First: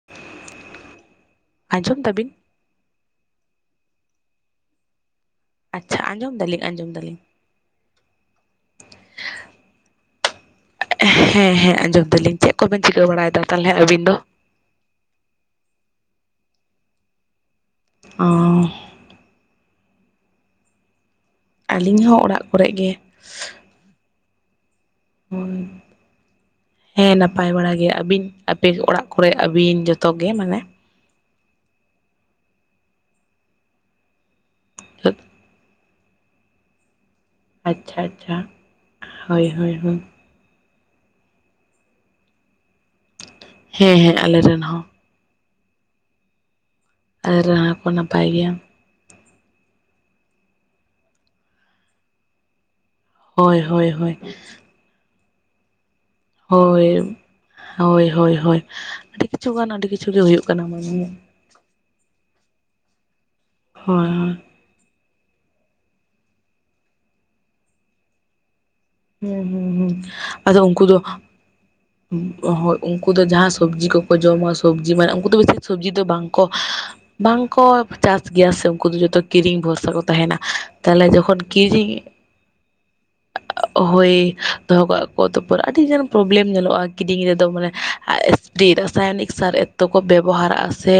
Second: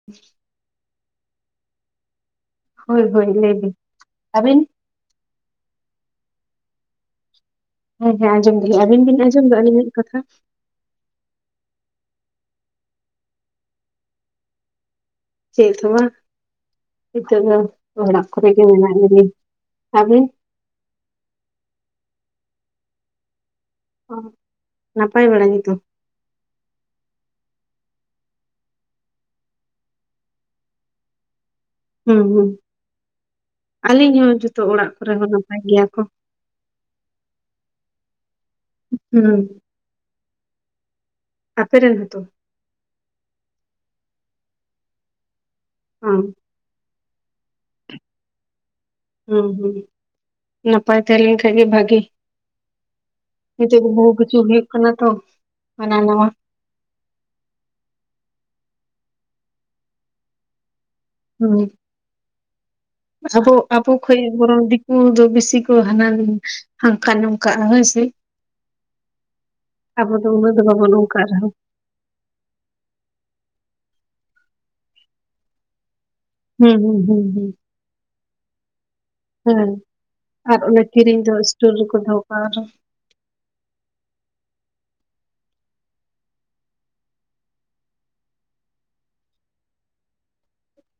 [inaudible] ᱟᱸᱡᱚᱢ ᱫᱟᱵᱤᱱ᱾ ᱦᱳᱭ ᱦᱳᱭ ᱞᱟᱹᱭ ᱵᱤᱱ, ᱟᱹᱵᱤᱱ? ᱟᱪᱪᱷᱟ! ᱟᱸᱡᱚᱢ ᱫᱟᱞᱤᱧ ᱟᱸᱡᱚᱢ ᱫᱟᱞᱤᱧ᱾ ᱦᱮᱸ ᱦᱮᱸ ᱟᱸᱡᱚᱢ ᱫᱟᱞᱤᱧ᱾ ᱟᱵᱤᱱ ᱵᱤᱱ ᱟᱸᱡᱚᱢ ᱫᱟ ᱟᱹᱞᱤᱧᱟᱜ ᱠᱟᱛᱷᱟ? ᱦᱮᱸ ᱦᱮᱸ ᱟᱸᱡᱚᱢ ᱫᱟᱞᱤᱧ ᱪᱮᱫ ᱠᱚᱵᱮᱱ ᱪᱤᱠᱟᱹ ᱵᱟᱲᱟᱭᱮᱫᱟ᱾ ᱛᱟᱦᱚᱞᱮ ᱟᱹᱵᱤᱱ ᱫᱚ? ᱪᱮᱫ ᱦᱚᱸ ᱵᱟᱝ ᱱᱤᱛᱚᱜ ᱫᱚ ᱚ ᱚᱲᱟᱜ ᱠᱚᱨᱮ ᱜᱮ ᱢᱮᱱᱟᱜ ᱞᱤᱧᱟ ᱟᱵᱤᱱ ᱟᱹᱞᱤᱧ ᱦᱚᱸ ᱚᱲᱟᱜ ᱠᱚᱨᱮ ᱜᱮ᱾ ᱚᱸ ᱦᱳᱭ ᱦᱮᱸ ᱱᱟᱯᱟᱭ ᱵᱟᱲᱟ ᱜᱮ᱾ ᱟᱹᱵᱤᱱ ᱟᱯᱮ ᱚᱲᱟᱜ ᱠᱚᱨᱮ ᱟᱹᱵᱤᱱ ᱡᱚᱛᱚ ᱜᱮ ᱢᱟᱱᱮ ᱦᱩᱸ ᱦᱩᱸ ᱟᱹᱞᱤᱧ ᱦᱚᱸ ᱡᱚᱛᱚ ᱚᱲᱟᱜ ᱠᱚᱨᱮ ᱦᱚᱸ ᱱᱟᱯᱟᱭ ᱜᱮᱭᱟ ᱠᱚ᱾ ᱟᱪᱪᱷᱟ ᱟᱪᱪᱷᱟ, ᱦᱩᱸ ᱦᱳᱭ ᱦᱳᱭ ᱦᱳᱭ ᱟᱯᱮᱨᱮᱱ ᱦᱚᱛᱚ ᱦᱮᱸ ᱦᱮᱸ ᱟᱞᱮᱨᱮᱱ ᱦᱚᱸ᱾ ᱦᱩᱸ ᱟᱨᱮ ᱨᱮᱱ ᱦᱚᱠᱚ ᱱᱟᱯᱟᱭ ᱜᱮᱭᱟ᱾ ᱦᱩᱸ ᱦᱩᱸ ᱱᱟᱯᱟᱭ ᱛᱟᱦᱮᱸ ᱞᱮᱱ ᱠᱷᱟᱡ ᱜᱮ ᱵᱷᱟᱹᱜᱤ ᱦᱳᱭ ᱱᱤᱛᱚᱜ ᱦᱳᱭ ᱵᱚᱦᱩ ᱦᱳᱭ ᱠᱤᱪᱷᱩ ᱦᱩᱭᱩᱜ ᱠᱟᱱᱟ ᱛᱚ, ᱦᱟᱱᱟ ᱱᱟᱣᱟ᱾ ᱦᱳᱭ ᱦᱳᱭ ᱦᱳᱭ ᱦᱳᱭ ᱟᱹᱰᱤ ᱠᱤᱪᱷᱩ ᱜᱟᱱ ᱟᱹᱰᱤ ᱠᱤᱪᱷᱩ ᱜᱮ ᱦᱩᱭᱩᱜ ᱠᱟᱱᱟ ᱢᱮ᱾ ᱦᱩᱸ ᱟᱵᱚ ᱟᱵᱚ ᱦᱳᱭ ᱠᱷᱚᱡ ᱦᱳᱭ ᱵᱚᱨᱚᱱ ᱫᱤ ᱠᱩ ᱫᱚ ᱵᱮᱥᱤ ᱠᱚ ᱦᱟᱱᱟ ᱦᱚᱱᱠᱟ ᱱᱚᱝᱠᱟ ᱦᱳᱭ ᱥᱮ ᱦᱩᱸ ᱦᱩᱸ ᱦᱩᱸ ᱟᱵᱚ ᱫᱚ ᱩᱱᱟᱹᱜ ᱟᱫᱚ ᱫᱚ ᱩᱱᱠᱩ ᱵᱟᱵᱚᱱ ᱚᱱᱠᱟᱱᱟ ᱩᱱᱠᱩ ᱫᱚ ᱡᱟᱦᱟᱸ ᱥᱚᱵᱽᱡᱤ ᱠᱚᱠᱚ ᱡᱚᱢᱟ᱾ ᱥᱚᱵᱽᱡᱤ ᱢᱟᱱᱮ ᱩᱱᱠᱩ ᱫᱚ ᱵᱮᱥᱤ ᱥᱚᱵᱽᱡᱤ ᱫᱚ ᱵᱟᱝ᱾ ᱠᱚ ᱦᱩᱸ ᱦᱩᱸ ᱦᱩᱸ ᱵᱟᱝ ᱦᱩᱸ ᱠᱚ ᱪᱟᱥ ᱜᱮᱭᱟ ᱥᱮ ᱩᱱᱠᱩ ᱫᱚ ᱡᱚᱛᱚ ᱠᱤᱨᱤᱧ ᱦᱮᱸ ᱵᱷᱚᱨᱥᱟ ᱠᱚ ᱛᱟᱦᱮᱱᱟ᱾ ᱟᱨ ᱚᱱᱟ ᱛᱟᱦᱞᱮ ᱠᱤᱨᱤᱧ ᱫᱚ ᱡᱚᱠᱷᱚᱱ ᱥᱴᱳᱨ ᱠᱤᱨᱤ [unintelligible] ᱦᱚᱭ ᱫᱚᱦᱚ ᱠᱟᱜ ᱠᱚᱣᱟ ᱛᱟᱨᱯᱚᱨ ᱟᱹᱰᱤᱜᱟᱱ ᱯᱨᱚᱵᱞᱮᱢ ᱧᱮᱞᱚᱜᱼᱟ ᱠᱤᱫᱤᱧ ᱨᱮᱫᱚ ᱢᱟᱱᱮ [unintelligible] ᱨᱟᱥᱟᱭᱚᱱᱤᱠ ᱥᱟᱨ ᱮᱛᱚ ᱠᱚ ᱵᱮᱵᱚᱦᱟᱨᱟᱜᱼᱟ ᱥᱮ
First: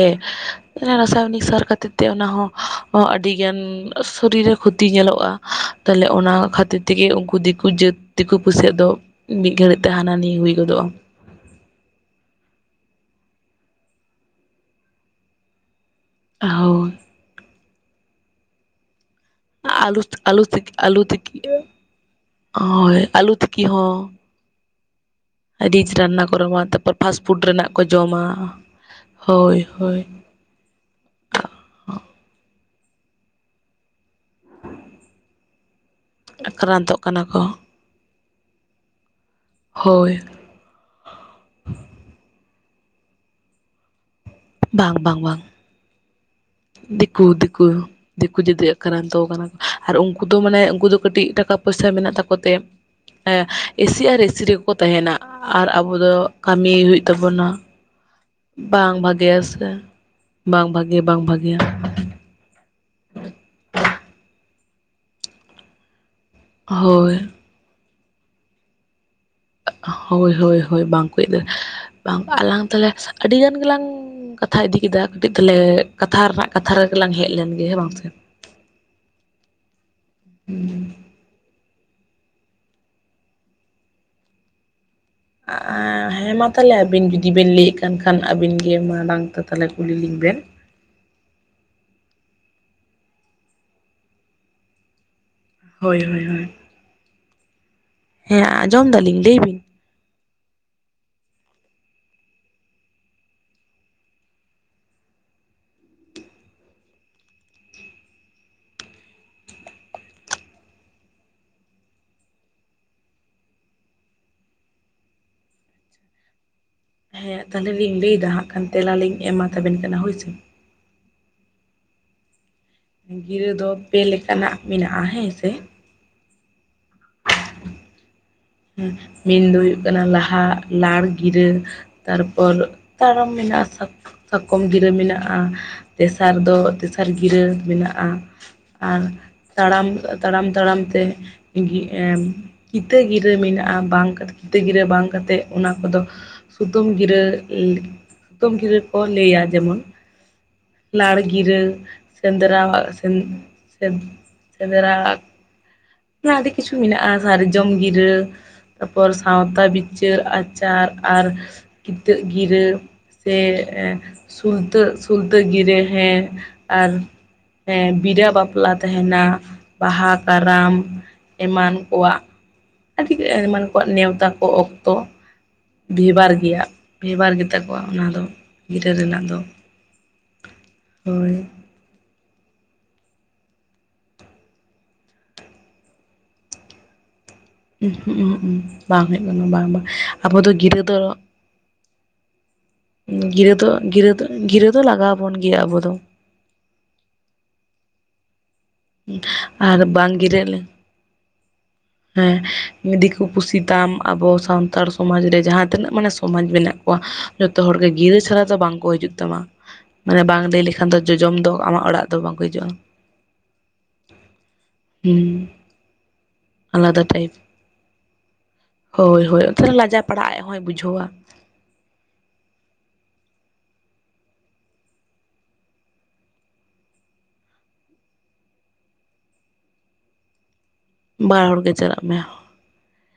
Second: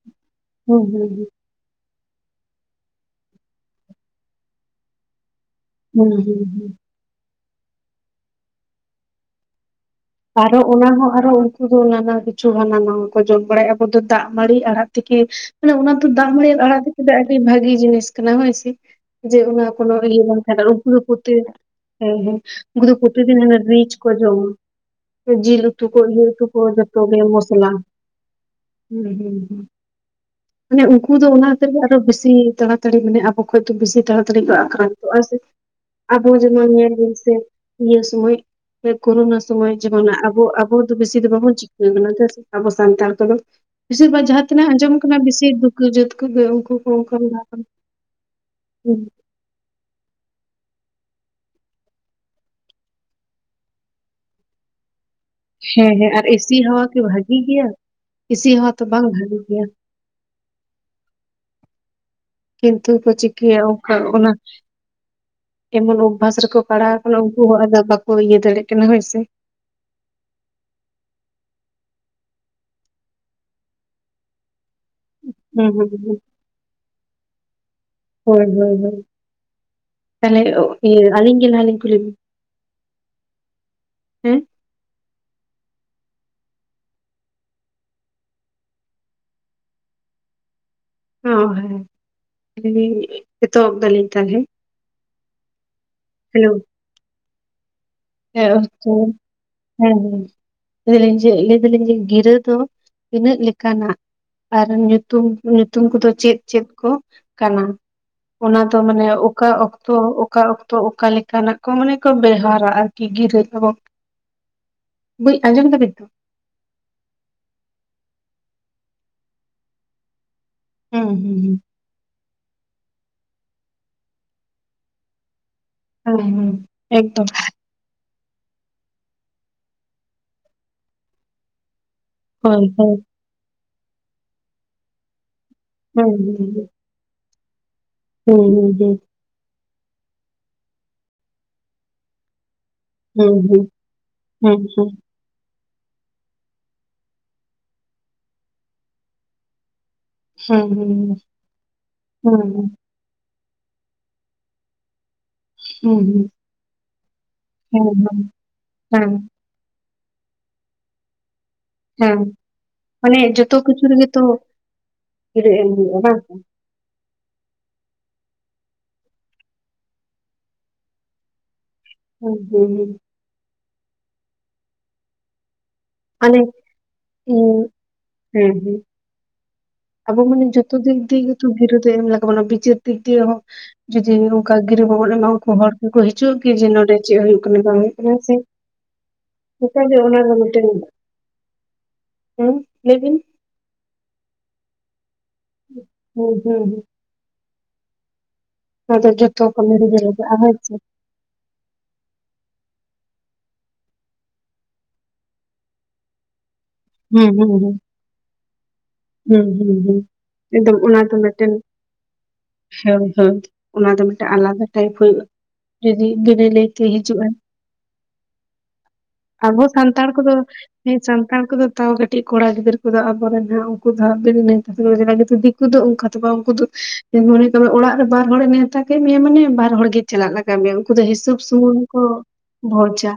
ᱦᱩᱸ ᱦᱩᱸ ᱨᱟᱥᱟᱭᱚᱱᱤᱠ ᱥᱟᱨ ᱠᱷᱟᱛᱤᱨ ᱛᱮ ᱚᱱᱟ ᱦᱚᱸ ᱟᱹᱰᱤᱜᱟᱱ ᱥᱚᱨᱤᱨ ᱨᱮ ᱠᱷᱩᱚᱛᱤ ᱧᱮᱞᱚᱜᱼᱟ᱾ ᱛᱟᱞᱦᱮ ᱦᱩᱸ ᱦᱩᱸ ᱚᱱᱟ ᱦᱩᱸ ᱦᱩᱸ ᱠᱷᱟᱹᱛᱤᱨ ᱛᱮᱜᱮ ᱩᱱᱠᱩ ᱫᱤᱠᱩ ᱡᱟᱹᱛ ᱫᱤᱠᱩ ᱯᱩᱥᱟᱹᱜ ᱫᱚ ᱢᱤᱫ ᱜᱷᱟᱹᱲᱤᱡ ᱛᱮ ᱦᱟᱱᱟ ᱱᱤᱭᱟᱹ ᱦᱩᱭ ᱟᱨᱚ ᱜᱚᱫᱚᱜᱼᱟ ᱚᱱᱟ ᱦᱚᱸ ᱟᱨᱚ ᱩᱱᱠᱩ ᱫᱚ ᱱᱟᱱᱟ ᱠᱤᱪᱷᱩ ᱦᱟᱱᱟ ᱱᱟᱣᱟ ᱠᱚ ᱡᱚᱢ ᱵᱟᱲᱟᱭᱟ ᱟᱵᱚ ᱫᱚ ᱫᱟᱜ ᱢᱟᱹᱲᱤ ᱟᱲᱟᱜ ᱛᱷᱮᱠᱮ ᱢᱟᱱᱮ ᱚᱱᱟ ᱫᱚ ᱫᱟᱜ ᱢᱟᱲᱤ ᱦᱳᱭ ᱟᱲᱟᱜ ᱛᱮᱠᱮ ᱟᱹᱰᱤ ᱵᱷᱟᱜᱤ ᱡᱤᱱᱤᱥ ᱠᱟᱱᱟ ᱦᱳᱭ ᱥᱮ ᱡᱮ ᱚᱱᱟ ᱠᱚᱱᱚ ᱟᱞᱩ ᱤᱭᱟᱹ ᱵᱟᱝ ᱟᱞᱩ ᱠᱟᱱᱟ ᱛᱤᱠᱤ ᱩᱱᱠᱩ ᱟᱞᱩ ᱱᱩᱠᱩ ᱛᱮ ᱛᱤᱠᱤ ᱦᱮᱸ ᱦᱮᱸ ᱩᱠᱩᱫᱚ ᱦᱳᱭ ᱟᱞᱩ ᱯᱨᱚᱛᱤᱫᱤᱱ ᱛᱤᱠᱤ ᱨᱤᱪ ᱠᱚ ᱦᱚᱸ ᱡᱚᱢᱟ ᱡᱤᱞ ᱩᱛᱩ ᱨᱤᱪ ᱤᱭᱟᱹ ᱨᱟᱱᱱᱟ ᱠᱚ ᱩᱛᱩ ᱨᱚᱢᱟ ᱛᱟᱨᱯᱚᱨ ᱡᱚᱛᱚ ᱯᱷᱟᱥᱴ ᱜᱮ ᱯᱷᱩᱰ ᱢᱚᱥᱞᱟ ᱨᱮᱱᱟᱜ ᱠᱚ ᱡᱚᱢᱟ ᱦᱩᱸ ᱦᱩᱸ ᱦᱩᱸ ᱦᱳᱭ ᱦᱳᱭ ᱢᱟᱱᱮ ᱩᱱᱠᱩ ᱫᱚ ᱚᱱᱟ ᱛᱮᱜᱮ ᱟᱨᱚ ᱵᱮᱥᱤ ᱛᱟᱲᱟᱛᱟᱲᱤ ᱢᱟᱱᱮ ᱟᱵᱚ ᱠᱷᱚᱡ ᱫᱚ ᱵᱮᱥᱤ ᱛᱟᱲᱟᱛᱟᱲᱤ ᱠᱚ ᱟᱠᱨᱟᱱᱛᱚᱜᱼᱟ ᱥᱮ ᱟᱵᱚ ᱡᱮᱢᱚᱱ ᱧᱮᱞ ᱟᱠᱨᱟᱱᱛᱚᱜ ᱵᱤᱱ ᱠᱟᱱᱟ ᱥᱮ ᱠᱚ ᱤᱭᱟᱹ ᱥᱚᱢᱚᱭ ᱠᱳᱨᱳᱱᱟ ᱥᱚᱢᱚᱭ ᱡᱮᱢᱚᱱ ᱦᱳᱭ ᱟᱵᱚ ᱟᱵᱚ ᱫᱚ ᱵᱮᱥᱤ ᱫᱚ ᱵᱟ ᱵᱚᱱ ᱪᱤᱠᱟ ᱠᱟᱱᱟ ᱡᱟᱥᱴᱤ ᱟᱵᱚ ᱥᱟᱱᱛᱟᱲ ᱠᱚᱫᱚ ᱵᱤᱥᱤᱨ ᱵᱷᱟᱜᱽ ᱡᱟᱦᱟ ᱛᱤᱱᱟᱜ ᱟᱸᱡᱚᱢ ᱵᱟᱝ ᱵᱟᱝ ᱵᱟᱝ ᱵᱤᱥᱤ ᱫᱩᱠᱟᱹ ᱡᱟᱹᱛ ᱠᱚᱫᱚ ᱫᱤᱠᱩ ᱫᱤᱠᱩ ᱫᱤᱠᱩ ᱡᱟᱹᱛᱤ ᱟᱠᱨᱟᱱᱛᱚ ᱠᱟᱱᱟ ᱟᱨ ᱩᱱᱠᱩ ᱫᱚ ᱢᱟᱱᱮ ᱩᱱᱠᱩ ᱫᱚ ᱠᱟᱹᱴᱤᱡ ᱴᱟᱠᱟ ᱯᱚᱭᱥᱟ ᱢᱮᱱᱟᱜ ᱛᱟᱠᱚ ᱛᱮ ᱮᱥᱤ ᱟᱨ ᱮᱥᱤ ᱨᱮᱜᱮ ᱠᱚ ᱛᱟᱦᱮᱸᱱᱟ ᱟᱨ ᱦᱮᱸ ᱟᱵᱚ ᱦᱮᱸ ᱫᱚ ᱟᱨ ᱮᱥᱤ ᱠᱟᱹᱢᱤ ᱦᱟᱣᱟ ᱠᱤ ᱦᱩᱭᱩᱜ ᱵᱷᱟᱜᱤ ᱛᱟᱵᱚᱱᱟ ᱜᱮᱭᱟ ᱮᱥᱤ ᱦᱟᱣᱟ ᱛᱚ ᱵᱟᱝ ᱵᱷᱟᱜᱤ ᱵᱷᱟᱜᱮᱭᱟ ᱜᱮᱭᱟ ᱥᱮ ᱵᱟᱝ ᱵᱷᱟᱜᱮ ᱵᱟᱝ ᱵᱷᱟᱜᱤᱭᱟ ᱠᱤᱱᱛᱩ ᱠᱚ ᱪᱤᱠᱟᱹᱭᱟ ᱚᱱᱠᱟ ᱚᱱᱟ ᱮᱢᱚᱱ ᱚᱵᱵᱷᱟᱥ ᱨᱮᱠᱚ ᱯᱟᱲᱟᱣ ᱦᱳᱭ ᱟᱠᱟᱱᱟ ᱠᱚ ᱟᱫᱚ ᱵᱟᱠᱚ ᱤᱭᱟᱹ ᱫᱟᱲᱮᱭᱟᱜ ᱠᱟᱱᱟ ᱦᱳᱭ ᱥᱮ ᱦᱳᱭ ᱦᱳᱭ ᱦᱳᱭ ᱵᱟᱝᱠᱚ ᱦᱮᱡ ᱫᱟᱲᱮᱭᱟᱜᱼᱟ ᱵᱟᱝ ᱟᱞᱟᱝ ᱛᱟᱦᱚᱞᱮ ᱟᱹᱰᱤ ᱜᱟᱱ ᱜᱮᱞᱟᱝ ᱠᱟᱛᱷᱟ ᱤᱫᱤ ᱠᱮᱫᱟ ᱠᱟᱹᱴᱤᱡ ᱛᱟᱦᱚᱞᱮ ᱦᱩᱸ ᱦᱩᱸ ᱦᱩᱸ ᱠᱟᱛᱷᱟ ᱨᱮᱱᱟᱜ ᱠᱟᱛᱷᱟ ᱨᱮᱜᱮᱞᱟᱝ ᱦᱮᱡ ᱞᱮᱱ ᱜᱮ ᱦᱮᱸ ᱵᱟᱝ ᱥᱮ ᱦᱳᱭ ᱦᱳᱭ ᱦᱳᱭ ᱛᱟᱦᱚᱞᱮ ᱟᱹᱞᱤᱧ ᱜᱮ ᱱᱟᱞᱤᱧ ᱠᱩᱞᱤ ᱵᱤᱱᱟ ᱦᱮᱸ ᱦᱮᱸ ᱢᱟ ᱛᱟᱦᱚᱞᱮ ᱟᱹᱵᱤᱱ ᱡᱩᱫᱤ ᱵᱮᱱ ᱞᱟᱹᱭᱮᱫ ᱠᱟᱱ ᱠᱷᱟᱱ ᱟᱹᱵᱤᱱ ᱜᱮ ᱢᱟᱲᱟᱝ ᱛᱮ ᱛᱟᱦᱚᱞᱮ ᱠᱩᱞᱤ ᱞᱤᱧ ᱵᱮᱱ ᱚ ᱦᱮᱸ ᱮᱛᱚᱦᱚᱵ ᱫᱟᱞᱤᱧ ᱛᱟᱦᱚᱞᱮ ᱦᱳᱭ ᱦᱳᱭ ᱦᱮᱞᱳ ᱦᱳᱭ ᱦᱮᱸ ᱟᱸᱡᱚᱢ ᱟᱪᱪᱷᱟ ᱫᱟᱞᱤᱧ ᱞᱟᱹᱭ ᱵᱤᱱ ᱦᱮᱸ ᱦᱮᱸ ᱦᱮᱸ ᱦᱮᱸ ᱞᱟᱹᱭ ᱡᱮ ᱞᱟᱹᱭ ᱫᱟᱞᱤᱧ ᱡᱮ ᱜᱤᱨᱟᱹ ᱫᱚ ᱛᱤᱱᱟᱹᱜ ᱞᱮᱠᱟᱱᱟ? ᱟᱨ ᱧᱩᱛᱩᱢ ᱧᱩᱛᱩᱢ ᱠᱚᱫᱚ ᱪᱮᱫ ᱪᱮᱫ ᱠᱚ ᱠᱟᱱᱟ? ᱚᱱᱟ ᱫᱚ ᱢᱟᱱᱮ ᱚᱠᱟ ᱚᱠᱛᱚ ᱚᱠᱟ ᱚᱠᱛᱚ ᱚᱠᱟᱮ ᱞᱮᱠᱟᱱᱟᱜ ᱠᱚ ᱢᱟᱱᱮ ᱠᱚ ᱵᱮᱣᱦᱟᱨᱟᱼᱟ ᱟᱨᱠᱤ ᱜᱤᱨᱟᱹ ᱫᱚ ᱫᱤ ᱟᱸᱡᱚᱢ ᱮᱫᱟ ᱵᱤᱱ? ᱦᱮᱸ ᱛᱟᱦᱚᱞᱮ ᱞᱤᱧ ᱞᱟᱹᱭ ᱮᱫᱟ ᱦᱟᱸᱜ ᱠᱷᱟᱱ ᱛᱮᱞᱟ ᱞᱤᱧ ᱮᱢᱟᱛᱟ ᱵᱤᱱ ᱠᱟᱱᱟ ᱦᱳᱭ ᱥᱮ᱾ ᱦᱩᱸ ᱦᱩᱸ ᱦᱩᱸ ᱜᱤᱨᱟᱹ ᱫᱚ ᱯᱮ ᱞᱮᱠᱟᱱᱟᱜ ᱢᱮᱱᱟᱜᱼᱟ ᱦᱮᱸ ᱥᱮ᱾ ᱦᱮᱸ ᱦᱮᱸ ᱮᱠᱫᱚᱢ [unintelligible] ᱢᱮᱱ ᱫᱚ ᱦᱩᱭᱩᱜ ᱠᱟᱱᱟ ᱞᱟᱦᱟ ᱞᱟᱲ ᱜᱤᱨᱟᱹ᱾ ᱛᱟᱨ ᱯᱚᱨ ᱦᱳᱭ ᱦᱳᱭ ᱛᱟᱨᱚᱢ ᱢᱮᱱᱟᱜᱼᱟ ᱥᱟᱠᱚᱢ ᱜᱤᱨᱟᱹ ᱢᱮᱱᱟᱜᱼᱟ ᱦᱩᱸ ᱛᱮᱥᱟᱨ ᱦᱩᱸ ᱫᱚ ᱟᱨ ᱜᱤᱨᱟᱹ ᱢᱮᱱᱟᱜᱼᱟ ᱦᱩᱸ ᱦᱩᱸ ᱦᱩᱸ ᱟᱨ ᱛᱟᱲᱟᱢ ᱛᱟᱲᱟᱢ ᱛᱟᱲᱟᱢ ᱛᱮ ᱠᱤᱛᱟᱹ ᱜᱤᱨᱟᱹ ᱦᱩᱸ ᱦᱩᱸ ᱦᱩᱸ ᱢᱮᱱᱟᱜᱼᱟ ᱵᱟᱝ [inaudible] ᱦᱩᱸ ᱜᱤᱨᱟᱹ ᱦᱩᱸ ᱵᱟᱝ ᱠᱟᱛᱮᱫ ᱚᱱᱟ ᱠᱚᱫᱚ ᱥᱩᱛᱟᱹᱢ ᱜᱤᱨᱟᱹ ᱥᱩᱛᱟᱹᱢ ᱜᱤᱨᱟᱹ ᱠᱚ ᱞᱟᱹᱭᱟ ᱡᱮᱢᱚᱱ ᱞᱟᱲ ᱜᱤᱨᱟᱹ ᱦᱩᱸ ᱦᱩᱸ ᱥᱮᱸᱫᱽᱨᱟ ᱥᱮ ᱥᱮᱸᱫᱽᱨᱟ ᱦᱩᱸ ᱟᱹᱰᱤ ᱠᱤᱪᱷᱩ ᱢᱮᱱᱟᱜᱼᱟ ᱥᱟᱨᱡᱚᱢ ᱜᱤᱨᱟᱹ ᱦᱮᱸ ᱛᱟᱨᱯᱚᱨ ᱦᱮᱸ ᱥᱟᱶᱛᱟ ᱵᱤᱪᱟᱹᱨ ᱟᱪᱟᱨ ᱟᱨ ᱠᱤᱛᱟᱹ ᱦᱮᱸ ᱜᱤᱨᱟᱹ ᱢᱟᱱᱮ ᱥᱮ ᱡᱚᱛᱚ ᱠᱤᱪᱷᱩ ᱨᱮᱜᱮ ᱛᱚ ᱥᱩᱞᱛᱟᱹ ᱥᱩᱞᱛᱟᱹ ᱮᱢ ᱜᱤᱨᱟᱹ ᱦᱩᱭᱩᱜᱼᱟ ᱵᱟᱝ ᱦᱮᱸ ᱥᱮ? ᱟᱨ ᱦᱮᱸ ᱵᱤᱨᱟ ᱵᱟᱯᱞᱟ ᱛᱟᱦᱮᱱᱟ ᱵᱟᱦᱟ, ᱠᱟᱨᱟᱢ ᱮᱢᱟᱱ ᱠᱚᱣᱟᱜ᱾ [unintelligible] ᱟᱹᱰᱤ ᱮᱢᱟᱱ ᱠᱚᱣᱟᱜ ᱱᱮᱣᱛᱟ ᱠᱚ ᱚᱠᱛᱚ᱾ ᱵᱷᱮᱵᱟᱨ ᱢᱟᱱᱮ ᱜᱮᱭᱟ, ᱵᱷᱮᱵᱟᱨ ᱜᱮᱛᱟ ᱤᱧ ᱠᱚᱣᱟ ᱚᱱᱟ ᱫᱚ ᱦᱮᱸ ᱦᱮᱸ ᱜᱤᱨᱟᱹ ᱨᱮᱱᱟᱜ ᱫᱚ᱾ ᱟᱵᱚ ᱢᱟᱱᱮ ᱡᱚᱛᱚ ᱫᱤᱠ ᱫᱤᱭᱮ ᱦᱳᱭ ᱜᱮᱛᱚ ᱜᱤᱨᱟᱹ ᱫᱚ ᱮᱢ ᱞᱟᱜᱟᱣ ᱵᱚᱱᱟ ᱵᱤᱪᱟᱹᱨ ᱫᱤᱠ ᱫᱤᱭᱮ ᱦᱚᱸ ᱡᱩᱫᱤ ᱚᱝᱠᱟ ᱜᱤᱨᱟᱹ ᱵᱟᱵᱚᱱ ᱮᱢᱟᱣᱟᱠᱚᱣᱟ ᱦᱚᱲ ᱠᱚᱠᱚ ᱦᱤᱡᱩᱜ-ᱟ? ᱠᱤ, ᱡᱮ ᱱᱚᱰᱮ ᱪᱮᱫ ᱦᱩᱭᱩᱜ ᱠᱟᱱᱟ, ᱵᱟᱝ ᱦᱩᱭᱩᱜ ᱠᱟᱱᱟ ᱦᱮᱸ ᱩᱸᱦᱩᱸᱜ ᱥᱮ, ᱩᱸᱦᱩᱸᱜ ᱵᱟᱝ ᱦᱩᱭᱩᱜ ᱠᱟᱱᱟ ᱵᱟᱝ ᱵᱟᱝ ᱱᱮᱛᱟᱨ ᱫᱚ ᱚᱱᱟ ᱨᱮ ᱟᱵᱚ ᱫᱚ ᱢᱮᱴᱮᱱ ᱜᱤᱨᱟᱹ ᱫᱚ ᱦᱩᱸ ᱜᱤᱨᱟᱹ ᱫᱚ, ᱜᱤᱨᱟᱹ ᱫᱚ, ᱜᱤᱨᱟᱹ ᱫᱚ ᱞᱟᱜᱟᱣ ᱵᱚᱱ ᱜᱮᱭᱟ ᱟᱵᱚ ᱫᱚ᱾ ᱦᱩᱸ ᱦᱩᱸ᱾ ᱦᱮᱸᱛᱚ, ᱡᱚᱛᱚ ᱠᱟᱹᱢᱤ ᱟᱨ ᱨᱮᱜᱮ ᱵᱟᱝ ᱞᱟᱜᱟᱜ-ᱟ ᱦᱮᱸ ᱜᱤᱨᱟᱹᱜ ᱥᱮ᱾ ᱦᱮᱸ ᱫᱤᱠᱩ ᱠᱩᱥᱤ ᱛᱟᱢ ᱟᱵᱚ ᱥᱟᱱᱛᱟᱲ ᱥᱚᱢᱟᱡᱽ ᱨᱮ ᱡᱟᱦᱟᱸ ᱛᱤᱱᱟᱹᱜ ᱢᱟᱱᱮ ᱥᱚᱢᱟᱡᱽ ᱢᱮᱱᱟᱜ ᱠᱚᱣᱟ, ᱦᱩᱸ ᱦᱩᱸ ᱡᱚᱛᱚ ᱦᱚᱲ ᱦᱩᱸ ᱜᱮ ᱜᱤᱨᱟᱹ ᱪᱷᱟᱲᱟ ᱫᱚ ᱵᱟᱝᱠᱚ ᱦᱤᱡᱩᱜ ᱛᱟᱢᱟ, ᱦᱩᱸ ᱦᱩᱸ ᱦᱩᱸ ᱢᱟᱱᱮ ᱵᱟᱝ ᱞᱟᱹᱭ ᱮᱠᱫᱚᱢ ᱞᱮᱠᱷᱟᱱ ᱫᱚ ᱚᱱᱟ ᱡᱚᱡᱚᱢ ᱫᱚ ᱢᱤᱫᱴᱮᱱ ᱟᱢᱟᱜ ᱚᱲᱟᱜ ᱫᱚ ᱵᱟᱝᱠᱚ ᱦᱤᱡᱩᱜᱼᱟ᱾ ᱦᱳᱭ ᱦᱳᱭ᱾ ᱚᱱᱟ ᱫᱚ ᱢᱤᱫᱴᱟᱜ ᱟᱞᱟᱫᱟ ᱴᱟᱭᱤᱯ ᱦᱩᱭᱩᱜᱼᱟ, ᱦᱩᱸ ᱡᱩᱫᱤ ᱵᱤᱱᱟᱹ ᱞᱟᱹᱭᱛᱮ ᱟᱞᱟᱫᱟ ᱴᱟᱭᱤᱯ ᱦᱤᱡᱩᱜᱼᱟᱭ᱾ ᱦᱳᱭ ᱦᱳᱭ ᱟᱵᱚ ᱛᱟᱦᱞᱮ ᱞᱟᱡᱟᱣ ᱥᱟᱱᱛᱟᱲ ᱯᱟᱲᱟᱜ ᱠᱚᱫᱚ ᱟᱡ ᱦᱚᱸᱭ ᱦᱮᱸ ᱵᱩᱡᱷᱟᱹᱣᱟ ᱥᱟᱱᱛᱟᱲ ᱠᱚᱫᱚ ᱛᱟᱣ ᱠᱟᱹᱴᱤᱡ ᱠᱚᱲᱟ ᱜᱤᱫᱽᱟᱹ ᱠᱚᱫᱚ ᱟᱵᱚᱨᱮᱱ ᱦᱟᱸᱜ ᱩᱝᱠᱩ ᱫᱚ [unintelligible] ᱫᱤᱠᱩ ᱫᱚ ᱚᱝᱠᱟ ᱫᱚ ᱵᱟᱝ ᱩᱱᱝᱠᱩ ᱫᱚ ᱢᱚᱱᱮ ᱠᱟᱜ-ᱢᱮ ᱚᱲᱟᱜ ᱨᱮ ᱵᱟᱨ ᱦᱚᱲᱮ ᱱᱮᱣᱛᱟ ᱠᱮᱜ ᱢᱮᱭᱟ ᱢᱟᱱᱮ ᱵᱟᱨ ᱦᱚᱲ ᱜᱮ ᱪᱟᱞᱟᱜ ᱞᱟᱜᱟᱣ ᱢᱮᱭᱟ ᱩᱱᱠᱩ ᱫᱚ ᱦᱤᱥᱟᱹᱵ ᱵᱟᱨ ᱦᱚᱲ ᱜᱮ ᱥᱩᱢᱩᱝ ᱠᱚ ᱪᱟᱞᱟᱜ ᱢᱮ ᱵᱷᱚᱡᱟ᱾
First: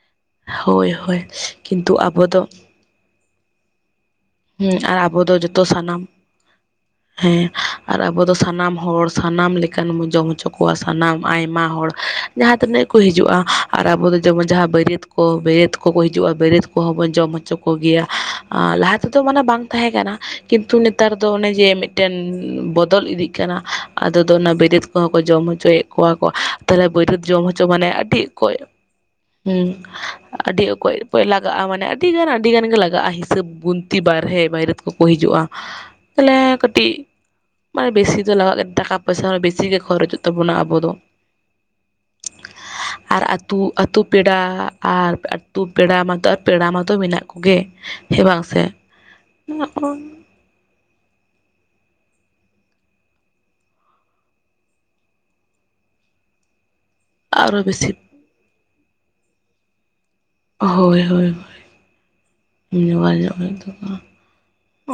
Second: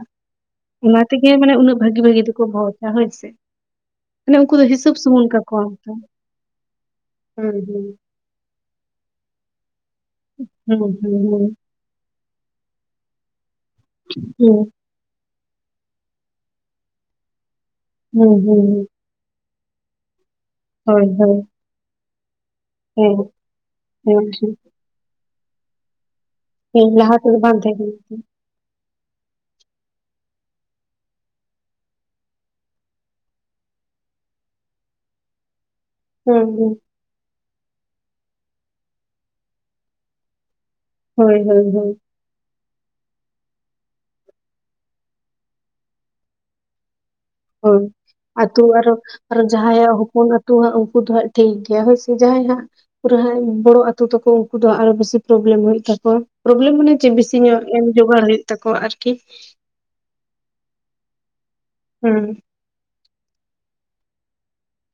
ᱦᱳᱭ ᱚᱱᱟ ᱦᱳᱭ ᱛᱮᱜᱮ ᱢᱟᱱᱮ ᱩᱱᱟᱹᱜ ᱠᱤᱱᱛᱩ ᱵᱷᱟᱹᱜᱤ ᱵᱷᱟᱹᱜᱤ ᱟᱵᱚ ᱫᱚ ᱫᱚᱠᱚ ᱵᱷᱚᱡᱟ ᱦᱳᱭ ᱥᱮ᱾ ᱢᱟᱱᱮ ᱩᱱᱠᱩ ᱫᱚ ᱦᱩᱸ ᱦᱤᱥᱟᱹᱵ ᱟᱨ ᱟᱵᱚ ᱥᱩᱢᱩᱝ ᱫᱚ ᱠᱟᱠᱚᱣᱟ ᱡᱚᱛᱚ ᱥᱟᱱᱟᱢ ᱦᱮᱸ ᱦᱩᱸ ᱦᱩᱸ ᱟᱨ ᱟ ᱟᱵᱚ ᱫᱚ ᱥᱟᱱᱟᱢ ᱦᱚᱲ ᱥᱟᱱᱟᱢ ᱞᱮᱠᱟᱱ ᱵᱚᱱ ᱡᱚᱢ ᱦᱚᱪᱚ ᱠᱚᱣᱟ ᱦᱩᱸ ᱥᱟᱱᱟᱢ ᱦᱩᱸ ᱟᱭᱢᱟ ᱦᱚᱲ᱾ ᱡᱟᱦᱟᱸ ᱛᱤᱱᱟᱹᱜ ᱜᱮ ᱠᱚ ᱦᱤᱡᱩᱜᱼᱟ, ᱟᱨ ᱟᱵᱚ ᱡᱮᱢᱚᱱ ᱡᱟᱦᱟᱸ ᱦᱩᱸ ᱵᱟᱹᱨᱭᱟᱹᱛ ᱠᱚ ᱵᱟᱹᱨᱭᱟᱹᱛ ᱠᱚᱠᱚ ᱦᱤᱡᱩᱜᱼᱟ ᱵᱟᱹᱨᱭᱟᱹᱛ ᱠᱚᱦᱚᱸ ᱵᱚᱱ ᱡᱚᱢ ᱦᱚᱪᱚ ᱠᱚᱜᱮᱭᱟ ᱦᱩᱸ ᱟᱻ ᱦᱩᱸ ᱞᱟᱦᱟ ᱛᱮᱫᱚ ᱢᱟᱱᱮ ᱵᱟᱝ ᱛᱟᱦᱮᱸ ᱠᱟᱱᱟ ᱠᱤᱱᱛᱩ ᱦᱳᱭ ᱱᱮᱛᱟᱨ ᱫᱚ ᱦᱳᱭ ᱚᱱᱮ ᱡᱮ ᱢᱤᱫᱴᱮᱱ ᱵᱚᱛ ᱵᱚᱫᱚᱞ ᱤᱫᱤᱜ ᱠᱟᱱᱟ ᱟᱫᱚ ᱦᱮᱸ ᱫᱚ ᱚᱱᱟ ᱦᱮᱸ ᱵᱟᱹᱨᱭᱟᱹᱛ ᱠᱚᱦᱚᱸ ᱠᱚ ᱡᱚᱢ ᱦᱚᱪᱚᱭᱮᱫ ᱠᱚᱣᱟ ᱠᱚ᱾ ᱛᱟᱦᱞᱮ ᱦᱮᱸ ᱞᱟᱦᱟ ᱵᱟᱹᱨᱭᱟᱹᱛ ᱛᱮᱫᱚ ᱡᱚᱢ ᱵᱟᱝ ᱦᱚᱪᱚ ᱛᱟᱦᱮᱸ ᱢᱟᱱᱮ ᱟᱹᱰᱤ ᱠᱟᱱᱟ ᱚᱠᱚᱡ ᱦᱩᱸ ᱟᱹᱰᱤ ᱚᱠᱚᱡ ᱚᱠᱚᱡ ᱞᱟᱜᱟᱜᱼᱟ ᱢᱟᱱᱮ ᱟᱹᱰᱤ ᱜᱟᱱ ᱟᱹᱰᱤ ᱜᱟᱱ ᱜᱮ ᱞᱟᱜᱟᱜᱼᱟ ᱦᱤᱥᱟᱹᱵ ᱜᱩᱱ ᱛᱤ ᱵᱟᱨᱦᱮ ᱵᱟᱹᱭᱨᱟᱹᱛ ᱠᱚᱠᱚ ᱦᱤᱡᱩᱜᱼᱟ ᱛᱟᱦᱞᱮ ᱦᱮᱸ ᱦᱮᱸ ᱠᱟᱹᱴᱤᱡ ᱢᱟᱱᱮ ᱵᱮᱥᱤ ᱫᱚ ᱞᱟᱜᱟᱜ ᱜᱮ ᱴᱟᱠᱟ ᱯᱚᱭᱥᱟ ᱦᱚᱸ ᱵᱮᱥᱤᱜ ᱜᱮ ᱠᱷᱚᱨᱚᱪᱚᱜ ᱛᱟᱵᱚᱱᱟ ᱟᱵᱚᱫ ᱫᱚ, ᱦᱳᱭ ᱦᱳᱭ, ᱦᱳᱭ᱾ ᱟᱨ ᱟᱹᱛᱩ ᱟᱹᱛᱩ ᱯᱮᱲᱟ ᱟᱨ ᱟᱹᱛᱩ ᱯᱮᱲᱟ ᱢᱟᱛᱚ ᱟᱨ ᱯᱮᱲᱟ ᱢᱟᱛᱚ ᱢᱮᱱᱟᱜ ᱠᱚᱜᱮ ᱦᱳᱭ ᱦᱮᱸ ᱵᱟᱝ ᱥᱮ ᱟᱹᱛᱩ ᱟᱨᱚ ᱟᱨᱚ ᱡᱟᱦᱟᱸᱭᱟᱜ ᱦᱚᱯᱚᱱ ᱟ ᱛᱚ ᱩᱝᱠᱩ ᱫᱚ ᱦᱟᱸᱜ ᱩᱱᱠᱩ ᱫᱚ ᱦᱟᱸᱜ ᱴᱷᱤᱠ ᱜᱮᱭᱟ ᱦᱳᱭ ᱥᱮ ᱡᱟᱦᱟᱸᱭ ᱦᱟᱸᱜ ᱯᱩᱨᱟᱹ ᱦᱟᱸᱜ ᱵᱚᱲᱚ ᱟᱛᱳ ᱛᱟᱠᱚ ᱩᱜᱴᱝᱠᱩ ᱫᱚ ᱟᱨᱚ ᱵᱤᱥᱤ ᱯᱨᱚᱵᱞᱮᱢ ᱦᱩᱭᱩᱜ ᱛᱟᱠᱚ ᱯᱨᱳᱵᱞᱮᱢ ᱢᱟᱱᱮ ᱪᱮᱫ ᱵᱤᱥᱤ ᱟᱨᱚ ᱧᱚᱜ ᱮᱢ ᱵᱮᱥᱤ ᱡᱚᱜᱟᱲ ᱦᱩᱭᱩᱜ ᱛᱟᱠᱚᱣᱟ ᱟᱨᱠᱤ᱾ ᱦᱳᱭ ᱦᱳᱭ ᱦᱳᱭ᱾ ᱦᱩᱸ᱾ ᱡᱵᱟᱭ ᱧᱚᱜ ᱦᱩᱭᱩᱜ ᱛᱟᱠᱚᱣᱟ,